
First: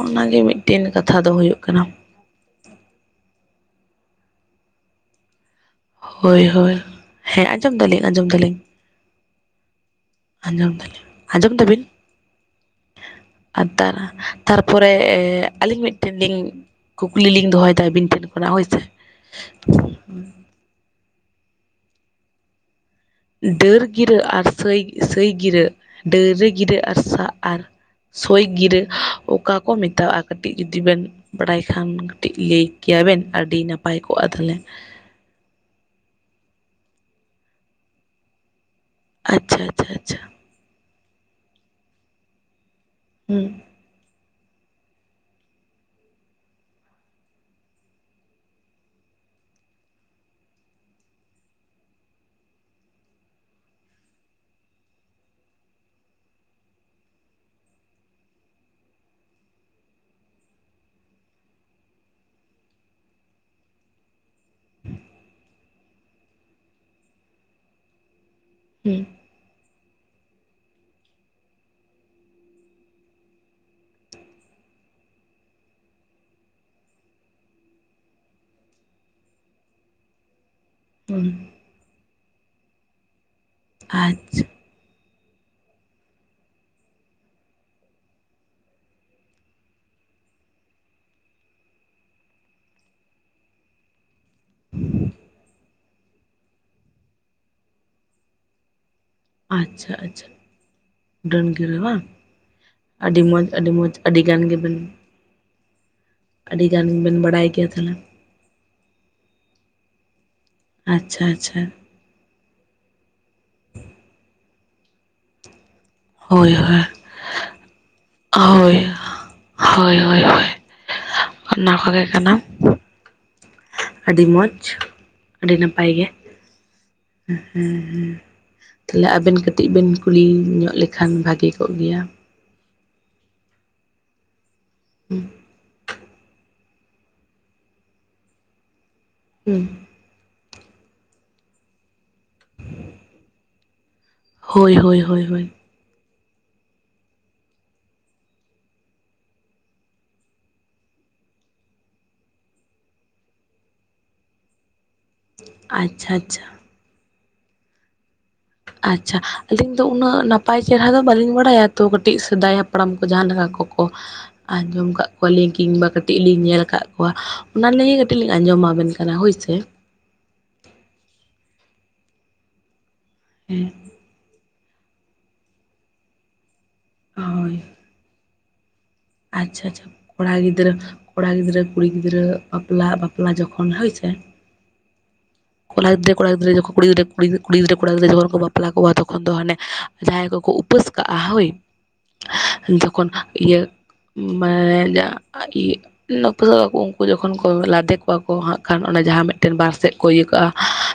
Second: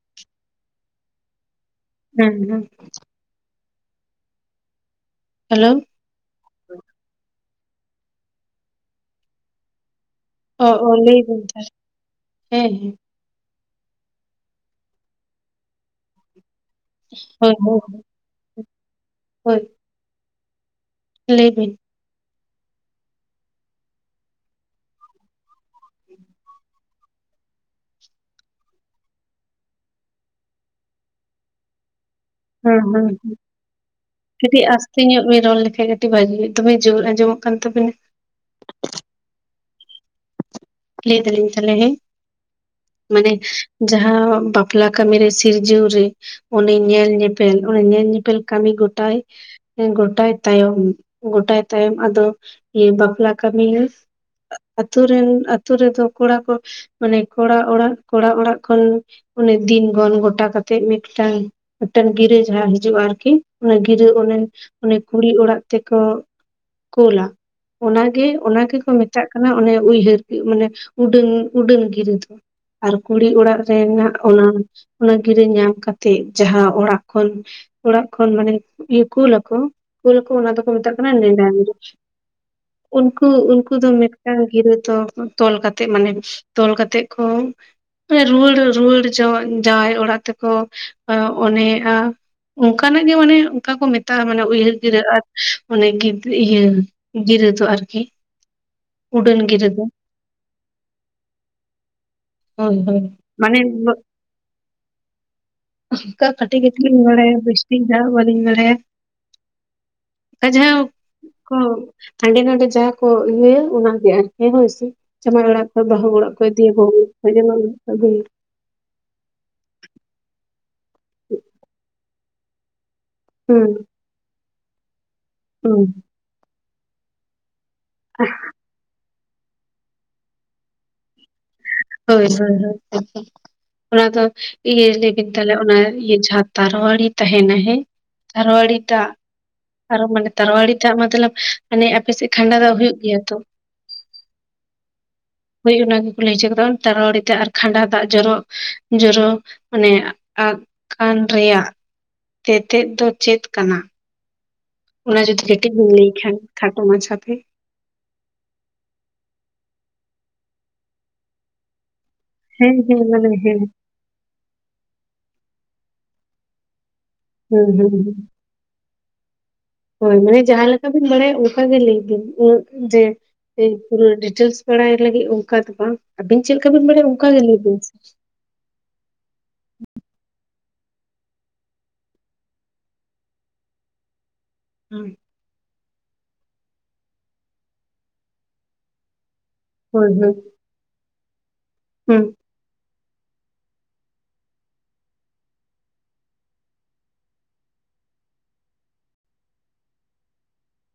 ᱚᱱᱟ ᱜᱮ ᱢᱤᱫᱴᱤᱱ ᱠᱟᱛᱷᱟ ᱫᱚ ᱦᱩᱭᱩᱜ ᱠᱟᱱᱟ᱾ ᱦᱩᱸ ᱦᱩᱸ᱾ ᱦᱮᱞᱳ᱾ ᱦᱳᱭ ᱦᱳᱭ, ᱦᱮᱸ ᱟᱸᱡᱚᱢ ᱫᱟᱞᱤᱧ ᱟᱸᱡᱚᱢ ᱫᱟᱞᱤᱧ᱾ ᱚ ᱟᱸᱡᱚᱢ ᱚ ᱫᱟᱹᱞᱤᱧ, ᱞᱟᱹᱭ ᱵᱤᱱ ᱟᱸᱡᱚᱢ ᱛᱟᱦᱚᱞᱮ ᱫᱟᱹᱵᱤᱱ? ᱦᱮᱸ ᱦᱮᱸ ᱟᱨ ᱛᱟᱨ ᱛᱟᱨᱯᱚᱨᱮ ᱟᱹᱞᱤᱧ ᱢᱤᱫᱴᱮᱱ ᱞᱤᱧ ᱠᱩᱠᱞᱤ ᱞᱤᱧ ᱦᱳᱭ ᱫᱚᱦᱚᱭᱫᱟ ᱦᱳᱭ ᱟᱹᱵᱤᱱ ᱴᱷᱮᱱ ᱠᱷᱚᱱᱟᱜ ᱦᱳᱭ ᱥᱮ᱾ ᱦᱳᱭ᱾ ᱦᱩᱸ᱾ ᱞᱮᱭ ᱵᱤᱱ? ᱰᱟᱹᱨ ᱜᱤᱨᱟᱹ ᱟᱨ ᱥᱟᱹᱭ-ᱥᱟᱹᱭ ᱜᱤᱨᱟᱹᱜ ᱰᱟᱹᱨ ᱨᱮ ᱜᱤᱨᱟᱹ ᱟᱨ ᱥᱟ ᱟᱨ ᱥᱳᱭ ᱜᱤᱨᱟᱹ, ᱚᱠᱟ ᱠᱚ ᱢᱮᱛᱟᱣᱟᱜᱼᱟ ᱠᱟᱹᱴᱤᱡ ᱡᱩᱫᱤ ᱵᱮᱱ ᱵᱟᱲᱟᱭ ᱠᱷᱟᱱ? ᱴᱤᱡ ᱞᱟᱹᱭ ᱦᱮᱸ ᱠᱮᱭᱟᱵᱮᱱ ᱟᱹᱰᱤ ᱱᱟᱯᱟᱭ ᱠᱚᱜᱼᱟ, ᱛᱟᱦᱚᱞᱮ᱾ ᱥᱮᱧᱚᱜ ᱵᱮᱱ ᱨᱚᱲ ᱞᱮᱠᱷᱟᱡ ᱠᱟᱹᱴᱤᱡ ᱵᱷᱟᱹᱜᱤ ᱦᱩᱭᱩᱜᱼᱟ᱾ ᱫᱚᱢᱮ ᱡᱳᱨ ᱟᱸᱡᱚᱢᱚᱜ ᱠᱟᱱ ᱛᱟᱵᱤᱱᱟ᱾ ᱟᱪᱪᱷᱟ ᱟᱪᱪᱷᱟ ᱟᱪᱪᱷᱟ᱾ ᱞᱟᱹᱭ ᱫᱟᱹᱞᱤᱧ ᱛᱟᱦᱚᱞᱮ ᱦᱮᱸ, ᱢᱟᱱᱮ ᱦᱩᱸ ᱡᱟᱦᱟᱸ ᱵᱟᱯᱞᱟ ᱯᱞᱟ ᱠᱟᱹᱢᱤ ᱨᱮ ᱥᱤᱨᱡᱟᱹᱣ ᱨᱮ ᱚᱱᱮ ᱧᱮᱞ- ᱧᱮᱯᱮᱞ ᱚᱱᱮ ᱧᱮᱞ ᱧᱮᱯᱮᱞ ᱠᱟᱹᱢᱤ ᱜᱚᱴᱟᱭ ᱜᱳᱴᱟᱭ ᱛᱟᱭᱚᱢ ᱜᱳᱴᱟᱭ ᱛᱟᱭᱚᱢ ᱟᱫᱚ ᱤᱭᱟᱹ ᱵᱟᱯᱞᱟ ᱠᱟᱹᱢᱤ ᱦᱟᱸᱜ ᱟᱹᱛᱩ ᱨᱮᱱ ᱟᱹᱛᱩ ᱨᱮ ᱫᱚ ᱠᱚᱲᱟ ᱠᱚ ᱢᱟᱱᱮ ᱠᱚᱲᱟ ᱚᱲᱟᱜ ᱠᱚᱲᱟ ᱚᱲᱟᱜ ᱠᱷᱚᱱ ᱚᱱᱮ ᱫᱤᱱ ᱜᱚᱱ ᱜᱚᱴᱟ ᱠᱟᱛᱮᱜ ᱢᱤᱫᱴᱟᱝ ᱢᱤᱫᱴᱮᱱ ᱜᱤᱨᱟᱹ ᱡᱟᱦᱟᱸ ᱦᱤᱡᱩᱜᱼᱟ ᱟᱹᱨᱠᱤ᱾ ᱚᱱᱟ ᱜᱤᱨᱟᱹ ᱚᱱᱮ ᱚᱱᱮ ᱠᱩᱲᱤ ᱚᱲᱟᱜ ᱛᱮᱠᱚ ᱠᱳᱞᱟ, ᱚᱱᱟ ᱜᱮ ᱚᱱᱟ ᱜᱮᱠᱚ ᱦᱩᱸ ᱢᱮᱛᱟᱜ ᱠᱟᱱᱟ, ᱚᱱᱮ ᱩᱭᱦᱟᱹᱨ ᱜᱤ ᱢᱟᱱᱮ ᱩᱰᱟᱹᱱ ᱩᱰᱟᱹᱱ ᱜᱤᱨᱟᱹ ᱫᱚ᱾ ᱟᱨ ᱠᱩᱲᱤ ᱚᱲᱟᱜ ᱨᱮᱱᱟᱜ ᱚᱱᱟ ᱚᱱᱟ ᱜᱤᱨᱟᱹ ᱧᱟᱢ ᱠᱟᱛᱮᱜ ᱡᱟᱦᱟᱸ ᱚᱲᱟᱜ ᱠᱷᱚᱱ ᱚᱲᱟᱜ ᱠᱷᱚᱱ ᱢᱟᱱᱮ ᱤᱭᱟᱹ ᱠᱩᱞᱟ ᱠᱚ ᱠᱩᱞᱟ ᱠᱚ, ᱚᱱᱟ ᱫᱚᱠᱚ ᱢᱮᱛᱟᱜ ᱠᱟᱱᱟ ᱦᱩᱸ ᱱᱮᱸᱰᱟ ᱜᱤᱨᱟᱹ᱾ ᱩᱱᱠᱩ ᱩᱱᱠᱩ ᱫᱚ ᱢᱤᱫᱴᱟᱝ ᱟᱪᱪᱷᱟ ᱜᱤᱨᱟᱹ ᱫᱚ ᱛᱚᱞ ᱠᱟᱛᱮ ᱢᱟᱱᱮ ᱛᱚᱞ ᱠᱟᱛᱮᱜ ᱠᱚ ᱯᱮ ᱨᱩᱣᱟᱹᱲ ᱨᱩᱣᱟᱹᱲ ᱡᱟᱶᱟᱭ ᱡᱟᱶᱟᱭ ᱚᱲᱟᱜ ᱛᱮᱠᱚ᱾ ᱚᱱᱮᱜᱼᱟ ᱚᱱᱠᱟ ᱱᱟᱜ ᱜᱮ ᱢᱟᱱᱮ ᱚᱱᱠᱟ ᱠᱚ ᱢᱮᱛᱟᱜᱼᱟ, ᱢᱟᱱᱮ ᱩᱭᱦᱟᱹᱨ ᱜᱤᱨᱟᱹ ᱟᱨ ᱟᱱᱮ ᱜᱤᱫᱽ ᱤᱭᱟᱹ ᱜᱤᱨᱟᱹ ᱫᱚ ᱟᱹᱨᱠᱤ᱾ ᱟᱪᱪᱷᱟ ᱟᱪᱪᱷᱟ᱾ ᱰᱟᱹᱱ ᱜᱤᱨᱟᱹ ᱵᱟᱝ᱾ ᱦᱳᱭ ᱦᱳᱭ᱾ ᱟᱹᱰᱤ ᱢᱚᱡᱽ ᱢᱟᱱᱮ ᱟᱹᱰᱤ ᱢᱚᱡᱽ ᱟᱹᱰᱤ ᱜᱟᱱ ᱜᱮᱵᱮᱱ ᱟᱱᱠᱟ ᱠᱟᱹᱴᱤᱡ ᱟᱹᱰᱤ ᱠᱟᱹᱴᱤᱡ ᱜᱟᱱ ᱞᱤᱧ ᱵᱮᱱ ᱵᱟᱲᱟᱭᱟ ᱵᱟᱲᱟᱭ ᱵᱮᱥ ᱜᱮᱭᱟ ᱴᱷᱤᱠ ᱫᱚ ᱛᱟᱦᱚᱞᱮ ᱦᱟᱸᱜ ᱵᱟᱹᱞᱤᱧ ᱵᱟᱲᱟᱭᱟ᱾ ᱡᱟᱦᱟᱸ ᱟᱪᱪᱷᱟ ᱠᱚ ᱟᱪᱪᱷᱟ ᱦᱟᱸᱰᱮ ᱱᱟᱰᱮ ᱡᱟᱦᱟ ᱠᱚ ᱤᱭᱟᱹ ᱭᱟ, ᱚᱱᱟ ᱜᱮ ᱟᱹᱨᱠᱤ ᱦᱳᱭ ᱥᱮ, ᱡᱟᱢᱟᱭ ᱚᱲᱟᱜ ᱵᱟᱦᱩ ᱚᱲᱟᱜ ᱠᱚ ᱦᱳᱭ ᱦᱳᱭ ᱫᱤᱫᱤᱭᱟ [unintelligible] [inaudible] ᱦᱳᱭ ᱦᱳᱭ ᱦᱳᱭ ᱦᱳᱭ, ᱚᱱᱟ ᱠᱚ ᱜᱮ ᱠᱟᱱᱟ᱾ ᱦᱮᱸ᱾ ᱟᱹᱰᱤ ᱢᱚᱡᱽ, ᱟᱹᱰᱤ ᱱᱟᱯᱟᱭ ᱜᱮ᱾ ᱦᱮᱸ ᱦᱮᱸ, ᱛᱟᱦᱚᱞᱮ ᱟᱵᱮᱱ ᱠᱟᱹᱴᱤᱡ ᱵᱮᱱ ᱠᱩᱞᱤ ᱧᱚᱜ ᱞᱮᱠᱷᱟᱱ ᱵᱷᱟᱹᱜᱮ ᱠᱚᱜ ᱜᱮᱭᱟ᱾ ᱦᱳᱭ ᱦᱮᱸᱦᱮᱸ ᱚᱱᱟ ᱫᱚ ᱤᱭᱟᱹ ᱞᱮᱭ ᱦᱩᱸ ᱵᱤᱱ ᱛᱟᱦᱚᱞᱮ ᱚᱱᱮ ᱤᱭᱟᱹ ᱡᱟᱦᱟᱸ ᱛᱟᱨᱣᱟᱲᱤ ᱛᱟᱦᱮᱱᱟ ᱦᱮᱸ ᱛᱟᱨᱣᱟᱹᱲᱤ ᱫᱟᱜ ᱦᱩᱸ ᱟᱨᱦᱚᱸ ᱢᱟᱱᱮ ᱛᱟᱨᱚᱣᱟᱹᱲᱤ ᱫᱟᱜ, ᱢᱚᱛᱞᱚᱵ ᱢᱟᱱᱮ ᱟᱯᱮ ᱥᱮᱫ ᱠᱷᱟᱸᱰᱟ ᱫᱟᱜ ᱦᱩᱭᱩᱜ ᱜᱮᱭᱟ ᱛᱚ᱾ ᱦᱳᱭ ᱦᱳᱭ ᱦᱳᱭ, ᱦᱩᱭ ᱚᱱᱟ ᱜᱮᱠᱚ, ᱞᱟᱹᱭ ᱦᱚᱪᱚ ᱟᱠᱟᱫᱟ ᱛᱟᱨᱚᱣᱟᱹᱲᱤ ᱫᱟᱜ ᱟᱨ ᱠᱷᱟᱸᱰᱟ ᱫᱟᱜ ᱡᱚᱨᱚ ᱡᱚᱨᱚ᱾ ᱢᱟᱱᱮ ᱟ ᱟᱠ ᱨᱮᱭᱟᱜ ᱛᱮᱛᱮᱫ ᱫᱚ ᱪᱮᱫ ᱠᱟᱱᱟ? ᱚᱱᱟ ᱡᱚᱫᱤ ᱠᱟᱹᱴᱤᱡ ᱵᱮᱱ ᱞᱟᱹᱭ ᱟᱪᱪᱷᱟ ᱠᱷᱟᱱ ᱟᱪᱪᱷᱟ ᱠᱷᱟᱴᱚ ᱢᱟᱪᱷᱟ ᱛᱮ? ᱟᱪᱪᱷᱟ, ᱟᱹᱞᱤᱧ ᱫᱚ ᱩᱱᱟᱹᱜ ᱱᱟᱯᱟᱭ ᱪᱮᱨᱦᱟ ᱫᱚ ᱵᱟᱹᱞᱤᱧ ᱵᱟᱲᱟᱭᱟ, ᱛᱚ ᱠᱟᱹᱴᱤᱡ ᱥᱮᱫᱟᱭ ᱦᱮᱸ ᱦᱟᱯᱲᱟᱢ ᱦᱮᱸ ᱠᱚ ᱡᱟᱦᱟᱸ ᱢᱟᱱᱮ ᱞᱮᱠᱟ ᱦᱮᱸ ᱠᱚᱠᱚ ᱟᱸᱡᱚᱢ ᱟᱠᱟᱫ ᱠᱚᱣᱟ ᱞᱤᱧ ᱠᱤᱝ ᱵᱟ ᱠᱟᱹᱴᱤᱡ ᱞᱤᱧ ᱧᱮᱞ ᱟᱠᱟᱫ ᱠᱚᱣᱟ, ᱦᱩᱸ ᱚᱱᱟ ᱦᱩᱸ ᱞᱟᱹᱜᱤᱫ ᱠᱟᱹᱴᱤᱡ ᱞᱤᱧ ᱟᱸᱡᱚᱢ ᱟᱵᱮᱱ ᱠᱟᱱᱟ ᱦᱳᱣ ᱥᱮ? ᱦᱳᱭ, ᱢᱟᱱᱮ ᱡᱟᱦᱟᱸ ᱞᱮᱠᱟ ᱵᱮᱱ ᱵᱟᱲᱟᱭᱟ, ᱚᱱᱠᱟ ᱜᱮ ᱞᱟᱹᱭ ᱵᱮᱱ ᱩᱱᱟᱹᱜ ᱡᱮ- ᱦᱮᱸ ᱯᱩᱨᱟᱹ ᱰᱤᱴᱮᱞᱥ ᱵᱟᱲᱟᱭ ᱞᱟᱹᱜᱤᱫ, ᱚᱱᱠᱟ ᱫᱚ ᱵᱟᱝ, ᱟᱹᱵᱤᱱ ᱪᱮᱫ ᱞᱮᱠᱟ ᱵᱮᱱ ᱵᱟᱲᱟᱭᱟ ᱚᱱᱠᱟ ᱜᱮ ᱦᱳᱭ ᱞᱟᱹᱭ ᱵᱮᱱ ᱥᱮ? ᱟᱪᱪᱷᱟ ᱟᱪᱪᱷᱟ ᱾ ᱠᱚᱲᱟ ᱜᱤᱫᱽᱨᱟᱹ ᱠᱩᱲᱤ ᱜᱤᱫᱽᱨᱟᱹ ᱵᱟᱯᱞᱟ ᱡᱚᱠᱷᱚᱱ ᱦᱳᱣ ᱥᱮ, ᱦᱮᱸ ᱠᱚᱲᱟ ᱜᱤᱫᱽᱨᱟᱹ ᱡᱚᱠᱷᱚᱱ ᱠᱩᱲᱤ ᱜᱤᱫᱽᱨᱟᱹ ᱵᱟᱯᱞᱟ ᱡᱚᱠᱷᱚᱱ ᱠᱚ ᱵᱟᱯᱞᱟ ᱠᱚᱜᱼᱟ, ᱛᱚᱠᱷᱚᱱ ᱫᱚ ᱦᱟᱱᱮ ᱦᱳᱭ ᱡᱟᱦᱟᱸᱭ ᱦᱩᱸ ᱠᱚᱠᱚ ᱩᱯᱟᱹᱥ ᱠᱟᱜᱼᱟ, ᱦᱳᱭ᱾ ᱦᱩᱸ ᱾ ᱡᱚᱠᱷᱚᱱ ᱤᱭᱟᱹ [unintelligible] [unintelligible] ᱩᱱᱠᱩ ᱡᱚᱠᱷᱚᱱ ᱠᱚ ᱞᱟᱫᱮ ᱠᱚᱣᱟ ᱠᱚ ᱦᱟᱸᱜ ᱠᱷᱟᱱ, ᱚᱱᱟ ᱡᱟᱦᱟᱸ ᱢᱤᱫᱴᱮᱱ ᱵᱟᱨ ᱥᱮᱫ ᱠᱚ ᱤᱭᱟᱹ ᱠᱟᱜᱼᱟ,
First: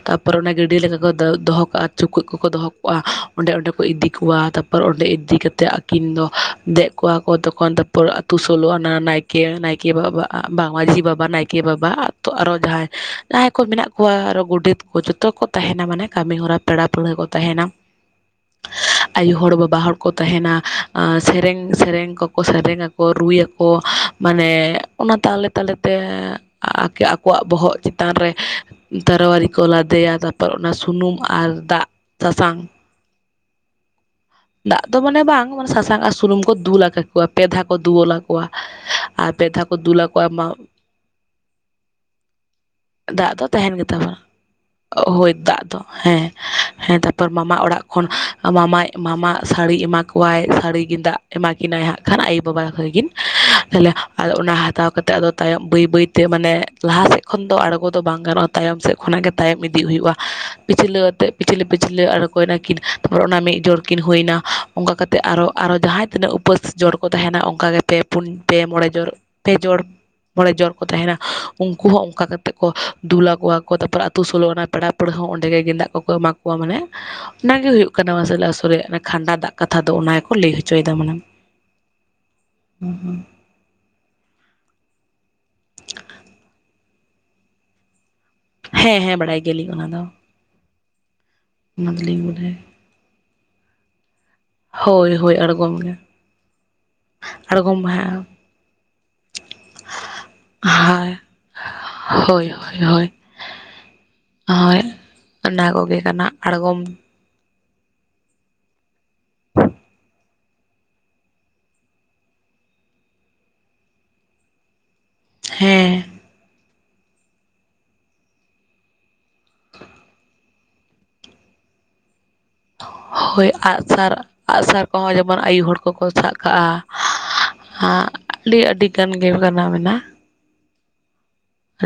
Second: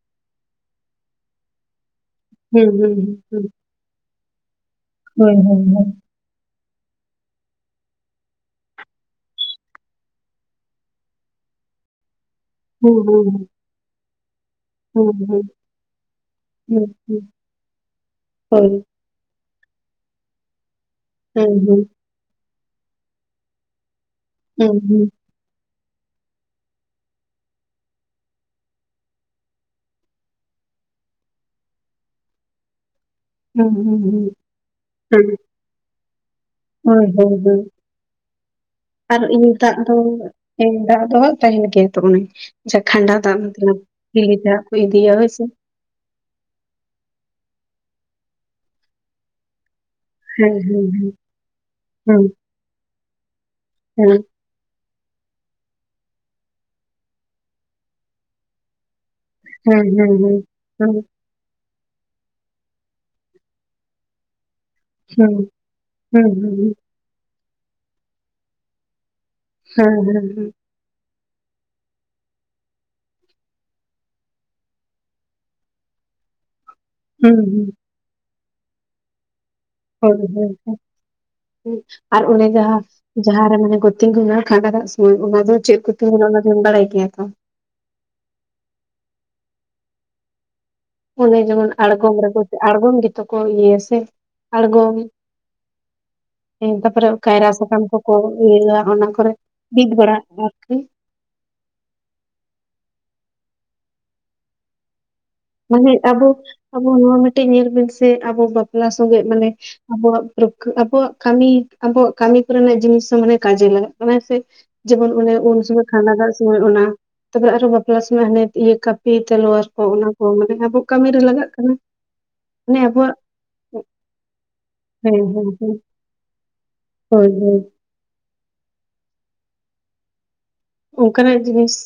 ᱛᱟᱨᱯᱚᱨ ᱚᱱᱟ ᱜᱟᱹᱰᱣᱟᱹ ᱞᱮᱠᱟ ᱠᱚ ᱫᱚᱦᱚ ᱠᱟᱜᱼᱟ, ᱪᱩᱠᱟᱹᱫ ᱠᱚᱠᱚ ᱦᱩᱸ ᱫᱚᱦᱚ ᱦᱩᱸ ᱠᱟᱜᱼᱟ ᱚᱸᱰᱮ ᱚᱸᱰᱮ ᱠᱚ ᱤᱫᱤ ᱠᱚᱣᱟ, ᱛᱟᱨᱯᱚᱨ ᱚᱸᱰᱮ ᱦᱳᱭ ᱤᱫᱤ ᱦᱳᱭ ᱠᱟᱛᱮᱫ ᱟᱹᱠᱤᱱ ᱫᱚ ᱫᱮᱡ ᱠᱚᱣᱟ ᱠᱚ ᱛᱚᱠᱷᱚᱱ, ᱛᱟᱨᱯᱚᱨ ᱟᱛᱩ ᱥᱳᱞᱳ ᱟᱱᱟ ᱱᱟᱭᱠᱮ ᱱᱟᱭᱠᱮ ᱵᱟᱵᱟ ᱵᱟᱝ ᱢᱟᱹᱡᱷᱤ ᱵᱟᱵᱟ, ᱱᱟᱭ ᱠᱮ ᱵᱟᱵᱟ ᱛᱚ ᱟᱨᱚ ᱦᱳᱭ ᱦᱩᱸ ᱦᱩᱸ ᱡᱟᱦᱟᱸᱭ ᱠᱚ ᱢᱮᱱᱟᱜ ᱠᱚᱣᱟ ᱟᱨᱦᱚᱸ ᱜᱚᱰᱮᱛ ᱦᱩᱸ ᱡᱚᱛᱚ ᱠᱚ ᱛᱟᱦᱮᱱᱟ, ᱢᱟᱱᱮ ᱠᱟᱹᱢᱤ ᱦᱚᱨᱟ ᱦᱩᱸ ᱯᱮᱲᱟ ᱯᱟᱹᱲᱦᱟᱹ ᱦᱩᱸ ᱠᱚ ᱛᱟᱦᱮᱸᱱᱟ ᱦᱳᱭ ᱾ ᱟᱭᱳ ᱦᱚᱲ, ᱵᱟᱵᱟ ᱦᱚᱲ, ᱠᱚ ᱛᱟᱦᱮᱸᱱᱟ ᱦᱩᱸ ᱥᱮᱨᱮᱧ ᱦᱩᱸ ᱥᱮᱨᱮᱧ ᱠᱚ ᱥᱮᱨᱮᱧ ᱟᱠᱚ ᱨᱩᱭ ᱟᱠᱚ ᱢᱟᱱᱮ ᱦᱩᱸ ᱦᱩᱸ ᱚᱱᱟ ᱛᱟᱦᱞᱮ ᱛᱟᱞᱟ ᱛᱮ ᱟᱠᱮ ᱟᱠᱚᱣᱟᱜ ᱵᱚᱦᱚᱜ ᱪᱮᱛᱟᱱ ᱨᱮ ᱛᱟᱨᱚᱣᱟᱹᱲᱤ ᱠᱚ ᱞᱟᱫᱮᱭᱟ, ᱛᱟᱨᱯᱚᱨ ᱚᱱᱟ ᱥᱩᱱᱩᱢ ᱟᱨ ᱫᱟᱜ ᱥᱟᱥᱟᱝ᱾ ᱦᱩᱸ ᱦᱩᱸ ᱦᱩᱸ [unintelligible] ᱫᱟᱜ ᱫᱚ ᱢᱟᱱᱮ ᱦᱩᱸ ᱵᱟᱝ ᱢᱟᱱᱮ ᱥᱟᱥᱟᱝ ᱟᱨ ᱥᱩᱱᱩᱢ ᱠᱚ ᱫᱩᱞ ᱟᱠᱟ ᱦᱳᱭ ᱠᱚᱣᱟ ᱦᱳᱭ ᱯᱮ ᱦᱳᱭ ᱫᱷᱟᱣ ᱠᱚ ᱫᱩᱞᱟ ᱟᱠᱚᱣᱟ ᱟᱨ ᱯᱮ ᱤᱧ ᱫᱷᱟᱣ ᱠᱚ ᱫᱟᱜ ᱫᱚ ᱫᱩᱞ ᱟᱠᱚᱣᱟ [unintelligible] ᱡᱮ ᱠᱷᱟᱱᱰᱟ ᱫᱟᱜ ᱢᱟᱛᱞᱟᱵ ᱴᱷᱤᱞᱤ ᱛᱮ ᱦᱟᱸᱜ ᱠᱚ ᱤᱫᱤᱭᱟ ᱦᱳᱭ ᱥᱮ ᱾ ᱟᱫᱚ ᱦᱮᱸ ᱾ ᱦᱮᱸ ᱛᱟᱨᱯᱚᱨ ᱢᱟᱢᱟ ᱚᱲᱟᱜ ᱠᱷᱚᱱ ᱢᱟᱢᱟᱭ ᱢᱟᱢᱟ ᱥᱟᱹᱲᱤ ᱮᱢᱟ ᱠᱚᱣᱟᱭ ᱦᱮᱸ ᱥᱟᱹᱲᱤ ᱦᱮᱸ ᱜᱮᱸᱫᱟᱜ ᱮᱢᱟ ᱠᱤᱱᱟᱭ ᱦᱟᱸᱜ ᱠᱷᱟᱱ ᱦᱮᱸ ᱟᱭᱳᱼᱵᱟᱵᱟ ᱛᱟᱠᱤᱱ, ᱛᱟᱦᱚᱞᱮ ᱦᱮᱸ ᱟᱫᱚ ᱚᱱᱟ ᱦᱟᱛᱟᱣ ᱠᱟᱛᱮᱫ ᱟᱫᱚ ᱛᱟᱭᱚᱢ ᱵᱟᱹᱭ ᱵᱟᱹᱭ ᱛᱮ ᱢᱟᱱᱮ ᱞᱟᱦᱟ ‌ᱥᱮᱫ ᱠᱷᱚᱱ ᱫᱚ ᱟᱸᱬᱜᱚ ᱫᱚ ᱵᱟᱝ ᱜᱟᱱᱚᱜᱼᱟ ᱛᱟᱭᱚᱢ ᱥᱮᱫ ᱠᱷᱚᱱ ᱜᱮ ᱛᱟᱭᱚᱢ ᱦᱮᱸ ᱤᱫᱤᱜ ᱦᱮᱸ ᱦᱩᱭᱩᱜᱼᱟ, ᱦᱮᱸ ᱦᱮᱸ ᱯᱤᱪᱷᱞᱟᱹ ᱟᱛᱮᱫ ᱯᱤᱪᱷᱞᱟᱹ ᱯᱤᱪᱷᱞᱟᱹ ᱟᱬᱜᱚᱭ ᱱᱟᱹᱠᱤᱱ, ᱛᱟᱨᱯᱚᱨ ᱚᱱᱟ ᱢᱤᱫ ᱡᱚᱰ ᱠᱤᱱ ᱦᱩᱭ ᱱᱟ ᱾ ᱚᱱᱠᱟ ᱠᱟᱛᱮᱫ ᱦᱮᱸ ᱟᱨᱦᱚᱸ ᱟᱨᱦᱚᱸ ᱡᱟᱦᱟᱸᱭ ᱦᱮᱸ ᱛᱤᱱᱟᱹᱜ ᱦᱮᱸ ᱩᱯᱟᱹᱥ ᱡᱚᱲ ᱠᱚ ᱛᱟᱦᱮᱸᱱᱟ ᱚᱱᱠᱟ ᱜᱮ ᱯᱮ, ᱯᱩᱱ, ᱢᱚᱬᱮ, ᱡᱚᱲ ᱯᱮ ᱡᱚᱲ ᱢᱚᱲᱮ ᱦᱮᱸ ᱡᱚᱲ ᱠᱚ ᱛᱟᱦᱮᱸᱱᱟ ᱩᱱᱠᱩ ᱦᱚᱸ ᱚᱱᱠᱟ ᱠᱟ ᱛᱮᱜ ᱠᱚ ᱫᱩᱞ ᱟᱠᱚᱣᱟ ᱠᱚ ᱛᱟᱨᱯᱚᱨᱮ ᱟᱛᱳ ᱥᱳᱞᱳ ᱟᱱᱟ ᱯᱮᱲᱟ ᱯᱟᱹᱲᱦᱟᱹ ᱦᱚᱸ ᱚᱸᱰᱮᱜ ᱜᱮᱸᱫᱟ ᱠᱚᱠᱚ ᱮᱢᱟ ᱠᱚᱣᱟ, ᱢᱟᱱᱮ ᱦᱮᱸ ᱚᱱᱟᱜ ᱜᱮ ᱦᱮᱸ ᱦᱩᱭᱩᱜ ᱠᱟᱱᱟ ᱢᱟᱥᱮᱞᱮ ᱟᱥᱚᱞ ᱠᱷᱟᱸᱱᱰᱟ ᱫᱟᱜ ᱾ ᱦᱳᱣ ᱦᱳᱣ ᱦᱳᱭ, ᱟᱨ ᱚᱱᱮ ᱡᱟᱦᱟᱸ ᱨᱮ ᱢᱟᱱᱮ ᱠᱚ ᱛᱤᱸᱜᱩᱱᱟ ᱠᱷᱟᱸᱰᱟ ᱫᱟᱜ ᱥᱚᱢᱚᱭ ᱚᱱᱟ ᱫᱚ ᱪᱮᱫ ᱠᱚ ᱛᱤᱸᱜᱩᱱᱟ ᱚᱱᱟ ᱫᱚᱢ ᱵᱟᱲᱟᱭ ᱜᱮᱭᱟ ᱛᱚ? ᱦᱮᱸ ᱦᱮᱸ, ᱵᱟᱲᱟᱭ ᱜᱮᱭᱟᱞᱤᱧ ᱚᱱᱟ ᱫᱚ᱾ ᱚᱱᱮ ᱡᱮᱢᱚᱱ ᱚᱱᱟ ᱟᱬᱜᱚᱢ ᱫᱚᱞᱤᱧ ᱨᱮᱠᱚ, ᱵᱟᱰᱟᱭᱟ ᱟᱬᱜᱚᱢ ᱜᱮᱛᱚ ᱠᱚ ᱤᱭᱟᱹᱭᱟ ᱥᱮ? ᱦᱳᱣ‌‌ ᱦᱳᱣ, ᱟᱬᱜᱚᱢ ᱾ ᱛᱟᱨᱯᱚᱨᱮ ᱠᱟᱭᱨᱟ ᱥᱟᱠᱟᱢ ᱠᱚᱠᱚ ᱦᱮᱸ ᱤᱭᱟᱹᱭᱟ ᱚᱱᱟ ᱠᱚᱨᱮ ᱾ ᱵᱤᱫ ᱵᱟᱲᱟ ᱟᱨᱠᱤ ᱦᱳᱣ ᱦᱳᱣ ᱦᱳᱭ, ᱦᱳᱭ ᱚᱱᱟ ᱢᱟᱱᱮ ᱠᱚᱜᱮ ᱟᱵᱚ ᱠᱟᱱᱟ ᱟᱬᱜᱚᱢ ᱟᱵᱚ ᱱᱚᱣᱟ ᱢᱤᱫᱴᱮᱡ ᱧᱮᱞ ᱵᱤᱱ ᱥᱮ ᱟᱵᱚ ᱵᱟᱯᱞᱟ ᱥᱚᱸᱜᱮᱜ ᱢᱟᱱᱮ ᱟᱵᱚᱣᱟᱜ [unintelligible] ᱟᱵᱚᱣᱟᱜ ᱠᱟᱹᱢᱤ ᱟᱵᱚᱣᱟᱜ ᱠᱟᱹᱢᱤ ᱠᱚᱨᱮᱱᱟᱜ ᱡᱤᱱᱤᱥ ᱦᱚᱸ ᱢᱟᱱᱮ ᱠᱟᱡᱮ ᱞᱟᱜᱟᱜ ᱠᱟᱱᱟ ᱦᱮᱸᱥᱮ ᱾ ᱡᱮᱢᱚᱱ ᱚᱱᱮ ᱩᱱ ᱥᱚᱢᱢᱚᱭ ᱠᱷᱟᱜ ᱦᱮᱸ ᱥᱩᱢᱚᱭ ᱚᱱᱟ, ᱛᱟᱯᱚᱨᱮ ᱟᱨᱚ ᱵᱟᱯᱞᱟ ᱥᱳᱢᱚᱭ ᱦᱟᱱᱮ ᱤᱭᱟᱹ ᱠᱟᱯ ᱯᱤ ᱛᱟᱞᱣᱟᱨ ᱠᱚ ᱚᱱᱟ ᱠᱚ ᱢᱟᱱᱮ ᱟᱵᱚ ᱠᱟᱹᱢᱤ ᱨᱮ ᱞᱟᱜᱟᱜ ᱠᱟᱱᱟ ᱾ ᱦᱳᱭ ᱟᱜᱼᱥᱟᱨ, ᱟᱜᱼᱥᱟᱨ ᱠᱚᱦᱚᱸ ᱦᱮᱸ ᱡᱮᱢᱚᱱ ᱦᱮᱸ ᱟᱭᱳ ᱦᱮᱸ ᱦᱚᱲ ᱠᱚᱠᱚ ᱥᱟᱵ ᱠᱟᱜᱼᱟ ᱦᱳᱭ ᱦᱳᱭ ᱾ ᱟᱸ ᱟᱹᱰᱤ ᱟᱹᱰᱤ ᱜᱟᱱ ᱜᱮ ᱚᱱᱠᱟᱱᱟᱜ ᱢᱮᱱᱟᱜᱼᱟ ᱾ ᱚᱱᱠᱟᱱᱟᱜ ᱡᱤᱱᱤᱥ